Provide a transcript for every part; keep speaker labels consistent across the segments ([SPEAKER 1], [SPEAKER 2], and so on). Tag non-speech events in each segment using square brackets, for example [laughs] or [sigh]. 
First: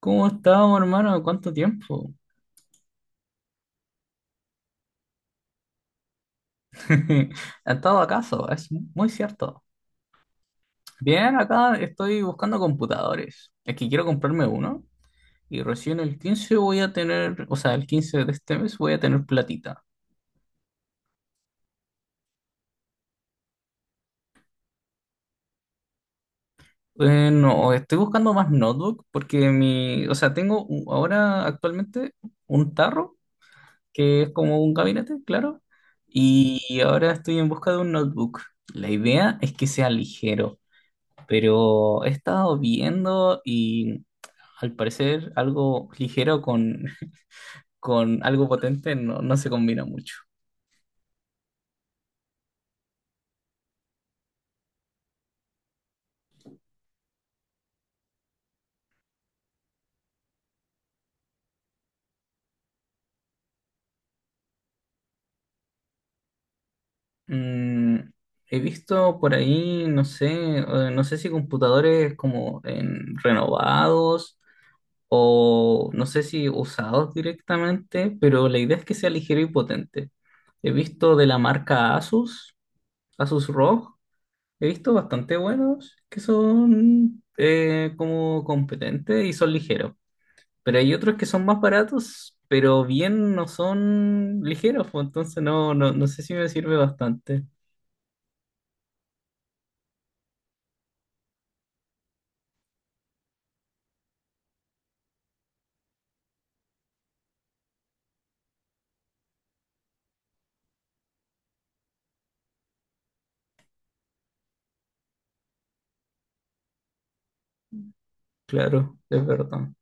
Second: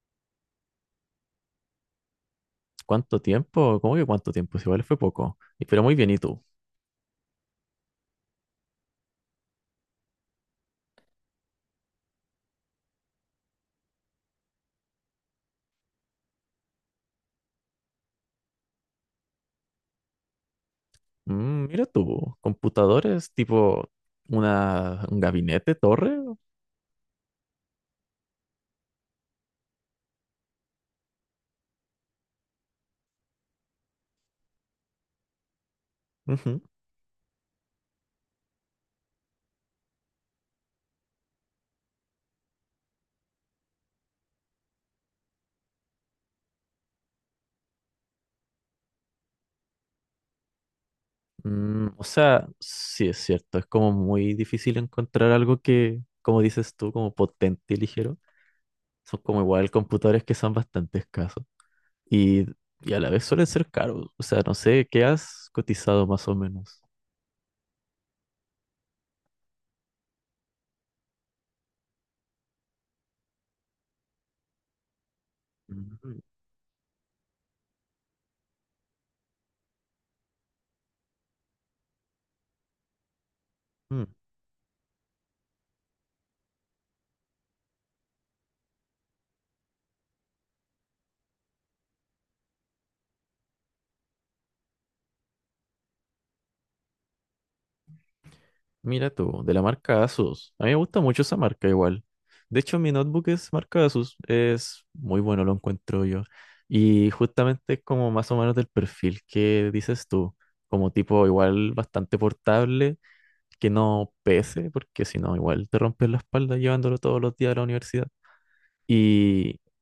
[SPEAKER 1] ¿Cómo estamos, hermano? ¿Cuánto tiempo?
[SPEAKER 2] ¿Cuánto tiempo? ¿Cómo que cuánto tiempo? Si igual fue poco. Pero muy bien, ¿y tú?
[SPEAKER 1] [laughs] ¿Ha estado acaso? Es muy cierto. Bien, acá estoy buscando computadores. Es que quiero comprarme uno y recién el 15 voy a tener, o sea, el 15 de este mes voy a tener platita.
[SPEAKER 2] Mira tú, computadores tipo un gabinete, torre.
[SPEAKER 1] No, estoy buscando más notebook porque o sea, tengo ahora actualmente un tarro, que es como un gabinete, claro,
[SPEAKER 2] Ujú.
[SPEAKER 1] y ahora estoy en busca de un notebook. La idea es que sea ligero. Pero he estado viendo y al parecer algo ligero con algo potente no, no se combina mucho.
[SPEAKER 2] O sea, sí es cierto, es como muy difícil encontrar algo que, como dices tú, como potente y ligero. Son como igual computadores que son bastante escasos. Y, y a la vez suelen ser caros. O sea, no sé, ¿qué has cotizado más o menos?
[SPEAKER 1] Mm, He visto por ahí, no sé, no sé si computadores como en renovados o no sé
[SPEAKER 2] Mm.
[SPEAKER 1] si usados directamente, pero la idea es que sea ligero y potente. He visto de la marca Asus, Asus ROG.
[SPEAKER 2] Mm.
[SPEAKER 1] He visto bastante buenos que son como competentes y son ligeros, pero hay otros que son más baratos, pero bien no son ligeros, pues, entonces no, no, no sé si me sirve bastante.
[SPEAKER 2] Mira tú, de la marca Asus. A mí me gusta mucho esa marca igual. De hecho, mi notebook es marca Asus. Es muy bueno, lo encuentro yo. Y justamente es como más o menos del perfil que dices tú. Como tipo igual bastante portable, que no pese, porque si no, igual te rompes la espalda llevándolo todos los días a la universidad.
[SPEAKER 1] Claro, es
[SPEAKER 2] Y,
[SPEAKER 1] verdad.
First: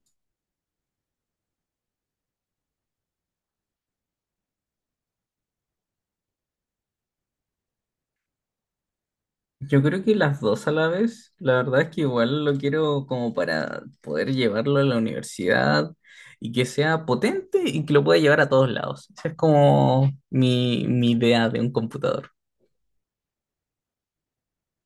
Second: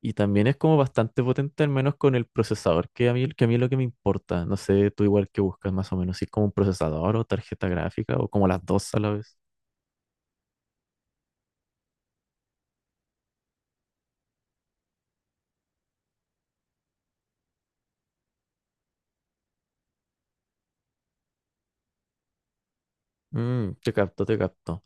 [SPEAKER 2] y también es como bastante potente, al menos con el procesador, que a mí es lo que me importa. No sé, tú igual que buscas más o menos, si es como un procesador o tarjeta gráfica o como las dos a la vez.
[SPEAKER 1] Yo creo que las dos a la vez, la verdad es que igual lo quiero como para poder llevarlo a la universidad y que sea potente y que lo pueda llevar a todos lados. Esa es como mi idea de un computador.
[SPEAKER 2] Mm, te capto, te capto.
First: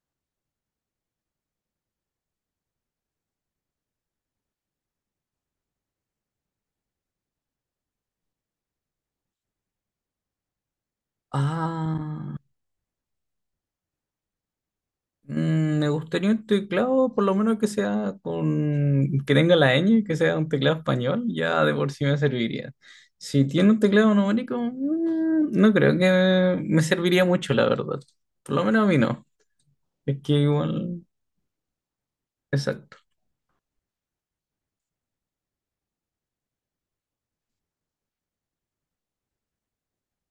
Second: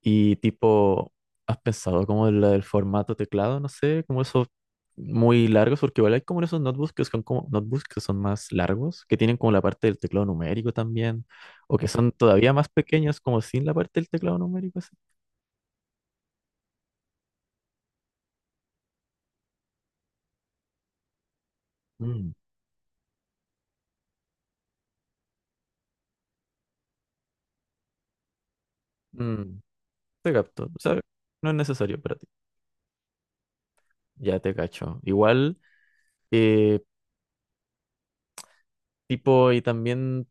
[SPEAKER 2] Y tipo, ¿has pensado como en la del formato teclado? No sé, como esos muy largos, porque igual hay como esos notebooks que son como notebooks que son más largos, que tienen como la parte del teclado numérico también, o que son
[SPEAKER 1] Ah.
[SPEAKER 2] todavía más pequeños, como sin la parte del teclado numérico, así.
[SPEAKER 1] Me gustaría un teclado, por lo menos que sea que tenga la ñ, que sea un teclado español, ya de por sí me
[SPEAKER 2] Mm.
[SPEAKER 1] serviría. Si tiene un teclado numérico, no creo que me serviría mucho, la verdad. Por lo menos a mí no.
[SPEAKER 2] Mm,
[SPEAKER 1] Es que
[SPEAKER 2] te capto. O sea,
[SPEAKER 1] igual,
[SPEAKER 2] no es necesario para ti.
[SPEAKER 1] exacto.
[SPEAKER 2] Ya te cacho. Igual, eh, tipo, y también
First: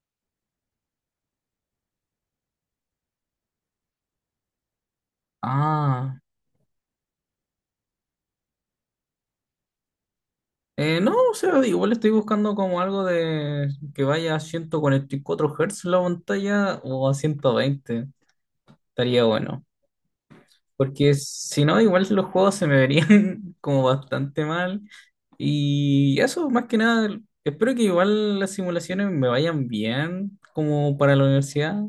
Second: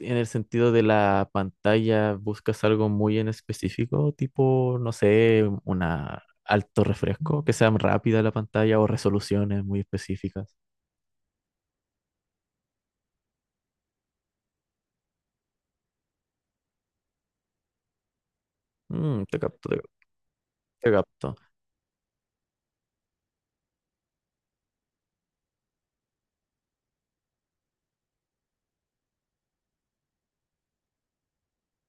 [SPEAKER 2] en el sentido de la pantalla, buscas algo muy en específico, tipo, no sé,
[SPEAKER 1] Ah,
[SPEAKER 2] una alto refresco, que sea rápida la pantalla o resoluciones muy específicas.
[SPEAKER 1] no, o sea, igual estoy buscando como algo de que vaya a 144 Hz la pantalla o a 120.
[SPEAKER 2] Mm,
[SPEAKER 1] Estaría
[SPEAKER 2] te
[SPEAKER 1] bueno.
[SPEAKER 2] capto, te
[SPEAKER 1] Porque
[SPEAKER 2] capto.
[SPEAKER 1] si no, igual los juegos se me verían [laughs] como bastante mal. Y eso, más que nada, espero que igual las simulaciones me vayan bien como para la universidad.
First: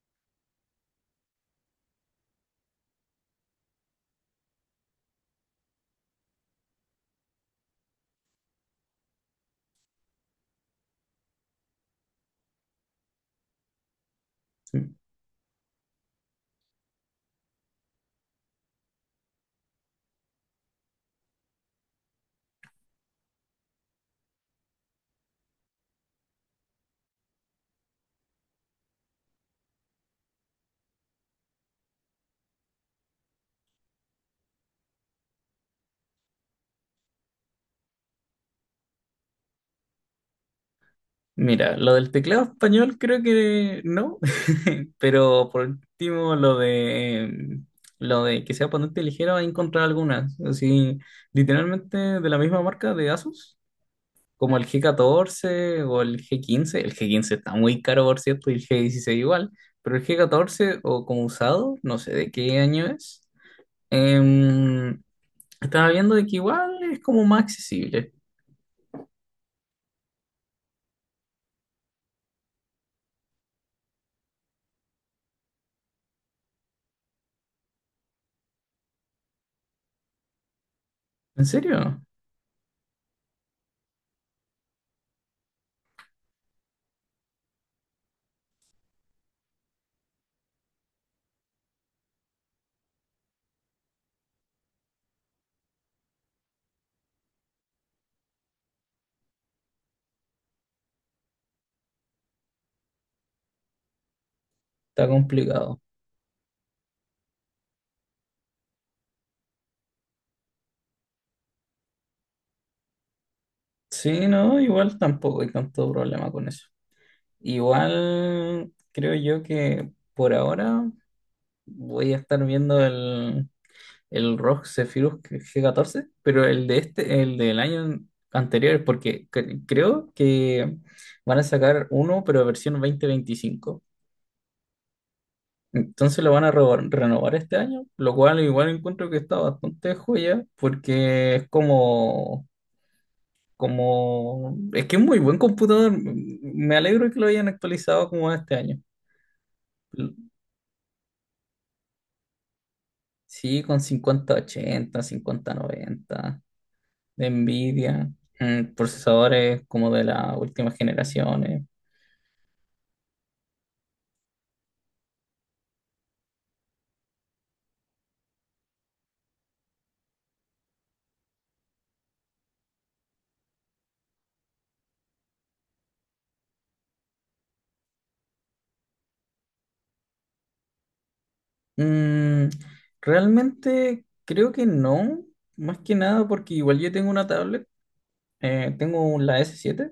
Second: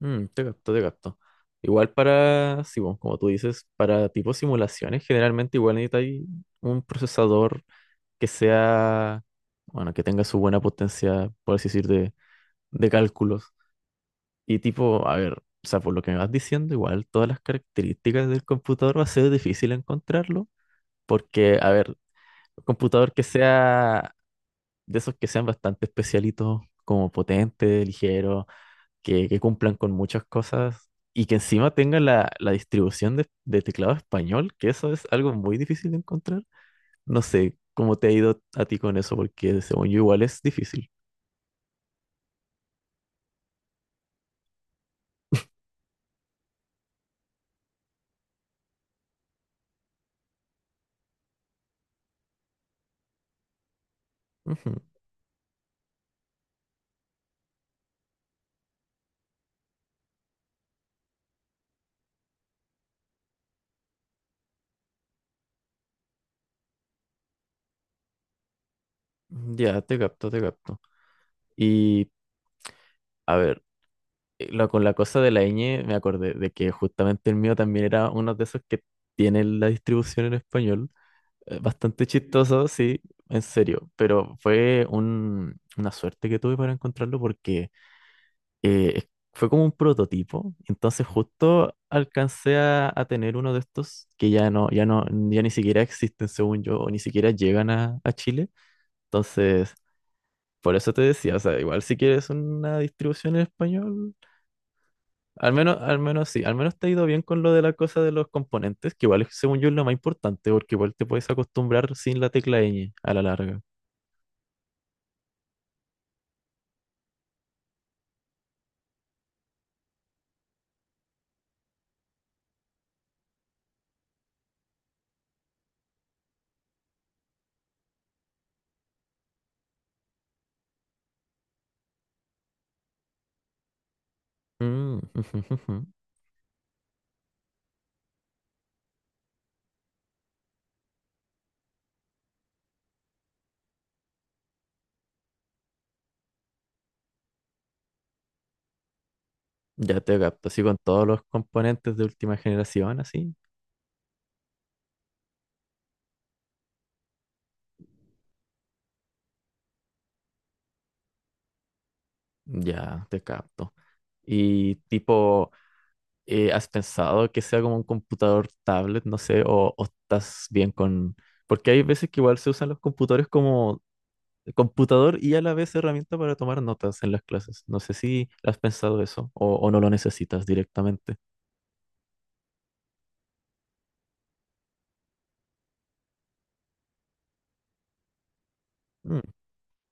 [SPEAKER 2] Mm, te capto, te capto. Igual para, sí, bueno, como tú dices, para tipo simulaciones, generalmente igual necesitas un procesador que sea, bueno, que tenga su buena potencia, por así decir, de cálculos. Y tipo, a ver, o sea, por lo que me vas diciendo, igual todas las características del computador va a ser difícil encontrarlo, porque, a ver, un computador que sea de esos que sean bastante especialitos, como potente, ligero, que cumplan con muchas cosas y que encima tenga la distribución de teclado español, que eso es algo muy difícil de encontrar. No sé cómo te ha ido a ti con eso, porque según yo igual es difícil.
[SPEAKER 1] Mira, lo del teclado español creo que no, [laughs] pero por último lo de que sea ponente ligero, he encontrado algunas, así literalmente de la misma marca de Asus. Como el
[SPEAKER 2] Ujú.
[SPEAKER 1] G14 o el G15. El G15 está muy caro, por cierto, y el G16 igual. Pero el G14 o como usado, no sé de qué año es. em, Estaba viendo de que igual es como más accesible.
[SPEAKER 2] Ya, te capto, te capto. Y, a ver. Con la cosa de la ñ me acordé de que justamente el mío también era uno de esos que tiene la distribución en español.
[SPEAKER 1] ¿En serio?
[SPEAKER 2] Bastante chistoso, sí, en serio, pero fue una suerte que tuve para encontrarlo porque fue como un prototipo, entonces justo alcancé a tener uno de estos que ya no, ya ni siquiera existen según yo, o ni siquiera llegan a Chile, entonces por eso te decía, o sea, igual si quieres una distribución en español.
[SPEAKER 1] Está complicado.
[SPEAKER 2] Al menos sí, al menos te ha ido bien con lo de la cosa de los componentes, que igual es, según yo es lo más importante, porque igual te puedes acostumbrar sin la tecla ñ a la larga.
[SPEAKER 1] Sí, no, igual tampoco hay tanto problema con eso. Igual creo yo que por ahora voy a estar viendo el ROG Zephyrus G14 pero el de este, el del año anterior, porque creo que van a sacar uno, pero versión 2025.
[SPEAKER 2] Mm, [laughs] ujú, ujú.
[SPEAKER 1] Entonces lo van a renovar este año, lo cual igual encuentro que está bastante joya, porque es como, es que es muy buen computador. Me alegro que lo hayan actualizado como este año.
[SPEAKER 2] Ya te capto, así con todos los componentes de última generación, así.
[SPEAKER 1] Sí, con 5080 5090 de Nvidia, procesadores como de las últimas generaciones.
[SPEAKER 2] Ya te capto. Y tipo, ¿has pensado que sea como un computador tablet, no sé, o estás bien con... Porque hay veces que igual se usan los computadores como computador y a la vez herramienta para tomar notas en las clases. No sé si has pensado eso o no lo necesitas directamente.
[SPEAKER 1] Mm, Realmente creo que no, más que nada porque igual yo tengo una tablet,
[SPEAKER 2] Mm.
[SPEAKER 1] tengo la S7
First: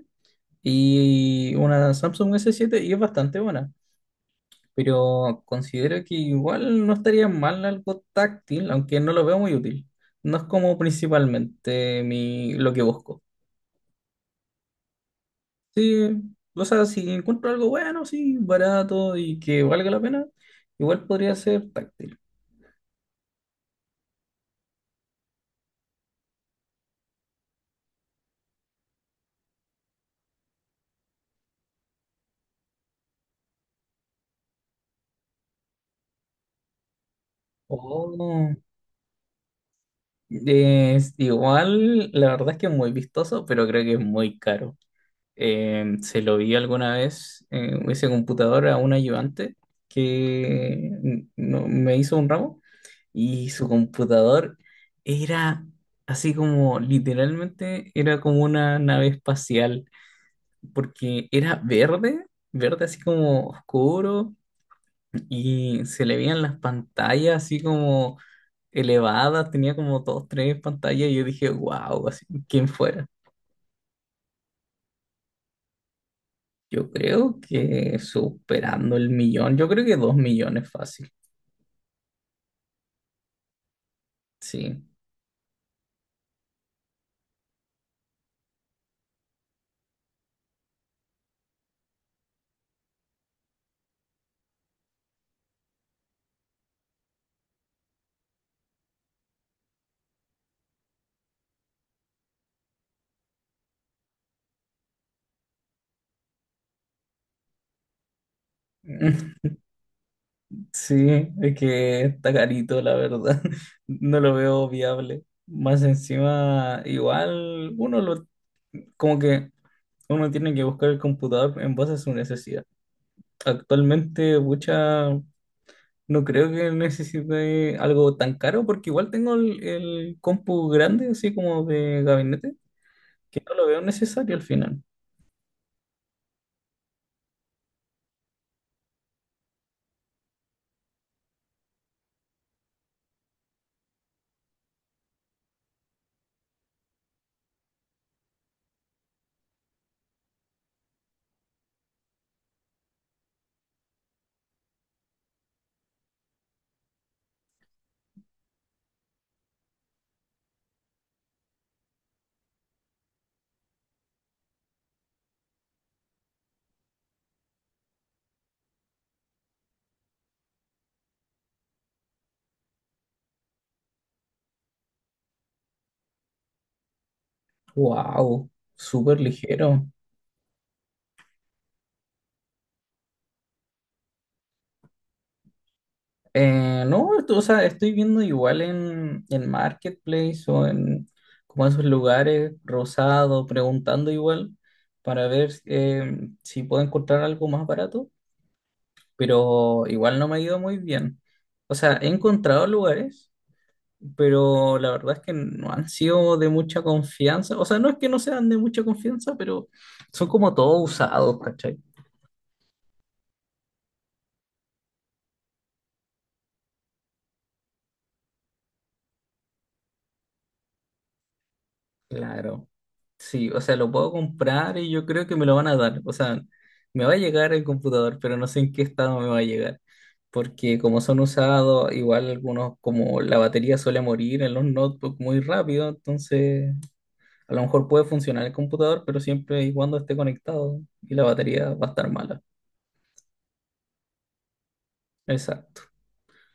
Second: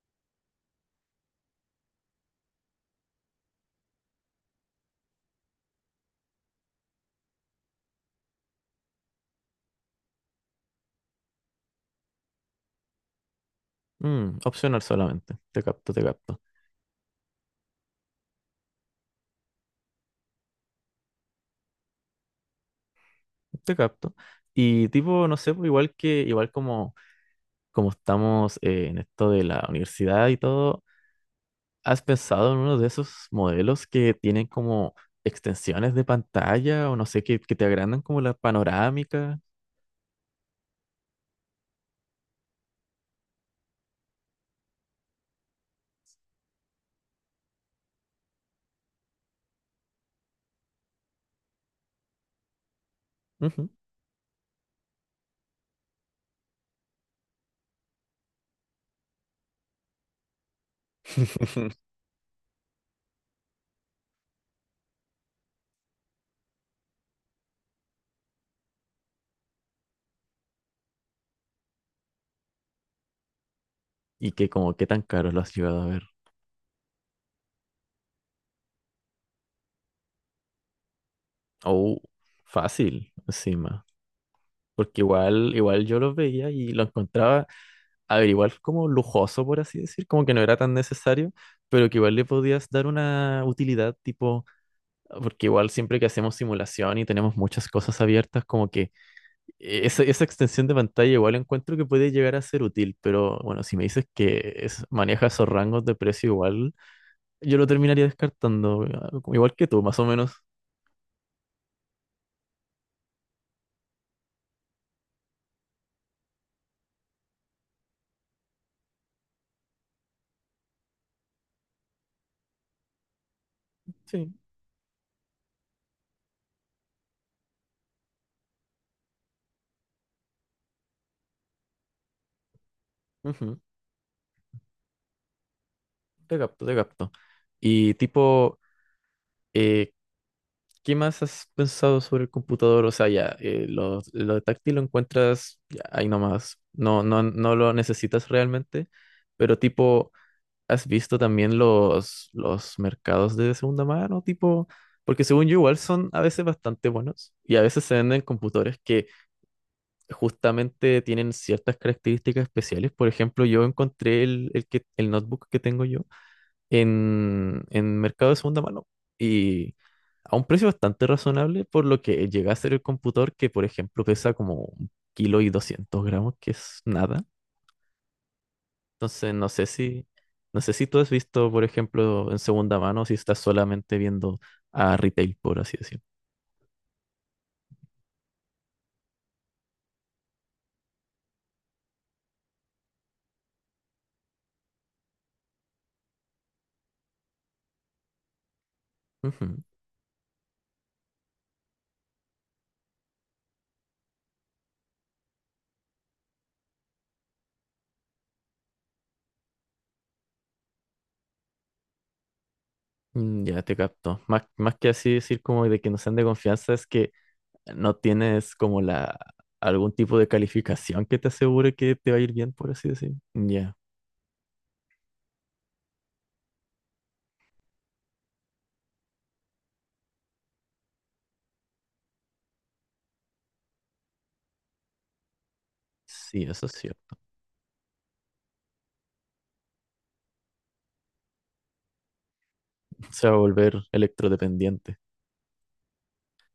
[SPEAKER 1] y una Samsung S7 y es bastante buena, pero considero que igual no estaría mal algo táctil, aunque no lo veo muy útil. No es como principalmente lo que busco.
[SPEAKER 2] Mm, opcional solamente. Te capto, te
[SPEAKER 1] Sí,
[SPEAKER 2] capto,
[SPEAKER 1] o sea, si encuentro algo bueno, sí, barato y que valga la pena, igual podría ser táctil.
[SPEAKER 2] te capto. Y tipo, no sé, pues, igual que, igual como, como estamos en esto de la universidad y todo, ¿has pensado en uno de esos modelos que tienen como extensiones de pantalla o no sé, que te agrandan como la
[SPEAKER 1] Oh,
[SPEAKER 2] panorámica?
[SPEAKER 1] es igual, la verdad es que es muy vistoso, pero creo que es muy caro. Se lo vi alguna vez en ese computador a un ayudante que me hizo un ramo y su
[SPEAKER 2] Ujú.
[SPEAKER 1] computador era así como literalmente era como una nave espacial. Porque era
[SPEAKER 2] [laughs]
[SPEAKER 1] verde, verde así como oscuro, y se le veían las pantallas así como elevadas, tenía como dos, tres pantallas, y yo dije, wow, así, ¿quién fuera?
[SPEAKER 2] Y que como qué tan caro lo has llegado a ver.
[SPEAKER 1] Yo creo que superando el millón, yo creo que dos millones fácil,
[SPEAKER 2] Oh, fácil, encima.
[SPEAKER 1] sí.
[SPEAKER 2] Porque igual yo los veía y lo encontraba, a ver, igual como lujoso, por así decir, como que no era tan necesario, pero que igual le podías dar una utilidad, tipo, porque igual siempre que hacemos simulación y tenemos muchas cosas abiertas, como que esa extensión de pantalla igual encuentro que puede llegar a ser útil, pero bueno, si me dices que maneja esos rangos de precio igual, yo lo terminaría descartando, igual
[SPEAKER 1] [laughs]
[SPEAKER 2] que tú, más o menos.
[SPEAKER 1] Sí, es que está carito, la verdad. [laughs] No lo veo viable. Más encima, igual como que uno tiene que buscar el computador en base a su necesidad. Actualmente, no creo que necesite algo tan caro porque igual tengo el compu grande, así como de gabinete, que no
[SPEAKER 2] Sí.
[SPEAKER 1] lo veo necesario al final.
[SPEAKER 2] Te capto, te capto. Y tipo, eh, ¿qué más has pensado sobre el computador? O sea, ya, lo táctil lo encuentras ya, ahí nomás. No lo necesitas realmente, pero tipo, ¿has visto también los mercados de segunda mano? Tipo, porque según yo igual son a veces bastante buenos y a veces se venden computadores que justamente tienen ciertas características especiales. Por ejemplo, yo encontré el notebook que tengo yo en mercado de segunda mano y a un precio bastante razonable, por lo que llega a ser el computador que, por ejemplo, pesa como un kilo y 200 gramos, que es nada.
[SPEAKER 1] Wow, súper
[SPEAKER 2] Entonces, no sé
[SPEAKER 1] ligero.
[SPEAKER 2] si, no sé si tú has visto, por ejemplo, en segunda mano, si estás solamente viendo a retail, por así decirlo.
[SPEAKER 1] No, o sea, estoy viendo igual en Marketplace o en como esos lugares, Rosado, preguntando igual para ver si puedo encontrar algo más barato,
[SPEAKER 2] Ujú.
[SPEAKER 1] pero igual no me ha ido muy bien. O sea, he encontrado lugares pero la verdad es que no han sido de mucha confianza. O sea, no es que no sean de mucha confianza, pero son como todos usados, ¿cachai?
[SPEAKER 2] Mm. Ya te capto. Más, más que así decir como de que no sean de confianza, es que no tienes como la algún tipo de calificación que te asegure que te va a ir bien,
[SPEAKER 1] Claro.
[SPEAKER 2] por así decir.
[SPEAKER 1] Sí, o sea,
[SPEAKER 2] Ya.
[SPEAKER 1] lo puedo comprar y yo creo que me lo van a dar. O sea, me va a llegar el computador, pero no sé en qué estado me va a llegar. Porque como son usados, igual algunos, como la batería suele morir en los notebooks muy rápido,
[SPEAKER 2] Sí, eso
[SPEAKER 1] entonces
[SPEAKER 2] sí.
[SPEAKER 1] a lo mejor puede funcionar el computador, pero siempre y cuando esté conectado y la batería va a estar mala.
[SPEAKER 2] [laughs] Se va a volver electrodependiente.
[SPEAKER 1] Exacto.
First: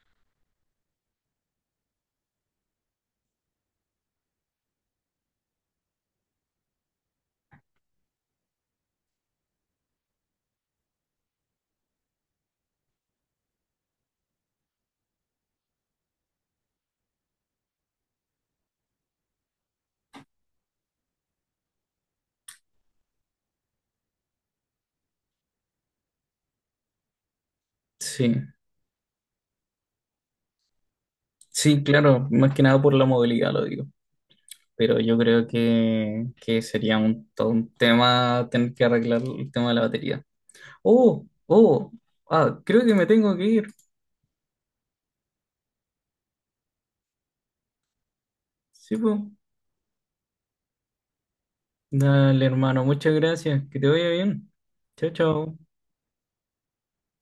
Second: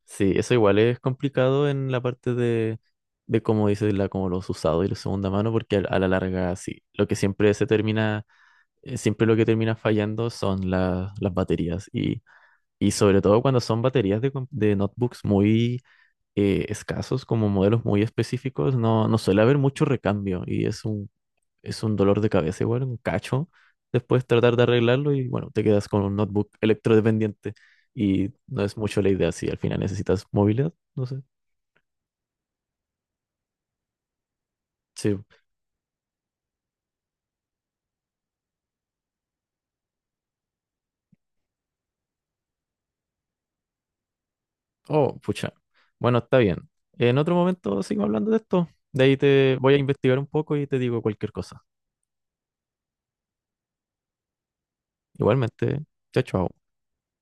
[SPEAKER 2] Sí, eso igual es complicado en la parte de cómo dices la, como los usados y la segunda mano, porque a la larga sí. Lo que siempre se termina, siempre lo que termina fallando son las baterías. Y sobre todo cuando son baterías de, de notebooks muy escasos, como modelos muy específicos, no suele haber mucho recambio. Y es un dolor de cabeza igual, un cacho. Después tratar de arreglarlo y bueno, te quedas con un notebook electrodependiente y
[SPEAKER 1] Sí.
[SPEAKER 2] no es mucho la idea si al final necesitas movilidad, no sé.
[SPEAKER 1] Sí, claro, más que nada por la movilidad lo digo, pero yo
[SPEAKER 2] Sí.
[SPEAKER 1] creo que sería todo un tema tener que arreglar el tema de la batería. Oh, oh, ah, creo que me tengo que ir.
[SPEAKER 2] Oh, pucha. Bueno, está bien. En otro momento sigo hablando de esto.
[SPEAKER 1] Sí,
[SPEAKER 2] De ahí
[SPEAKER 1] pues.
[SPEAKER 2] te voy a investigar un poco y te digo cualquier cosa.
[SPEAKER 1] Dale, hermano, muchas gracias, que te vaya bien. Chao, chao.
[SPEAKER 2] Igualmente, chao, chao.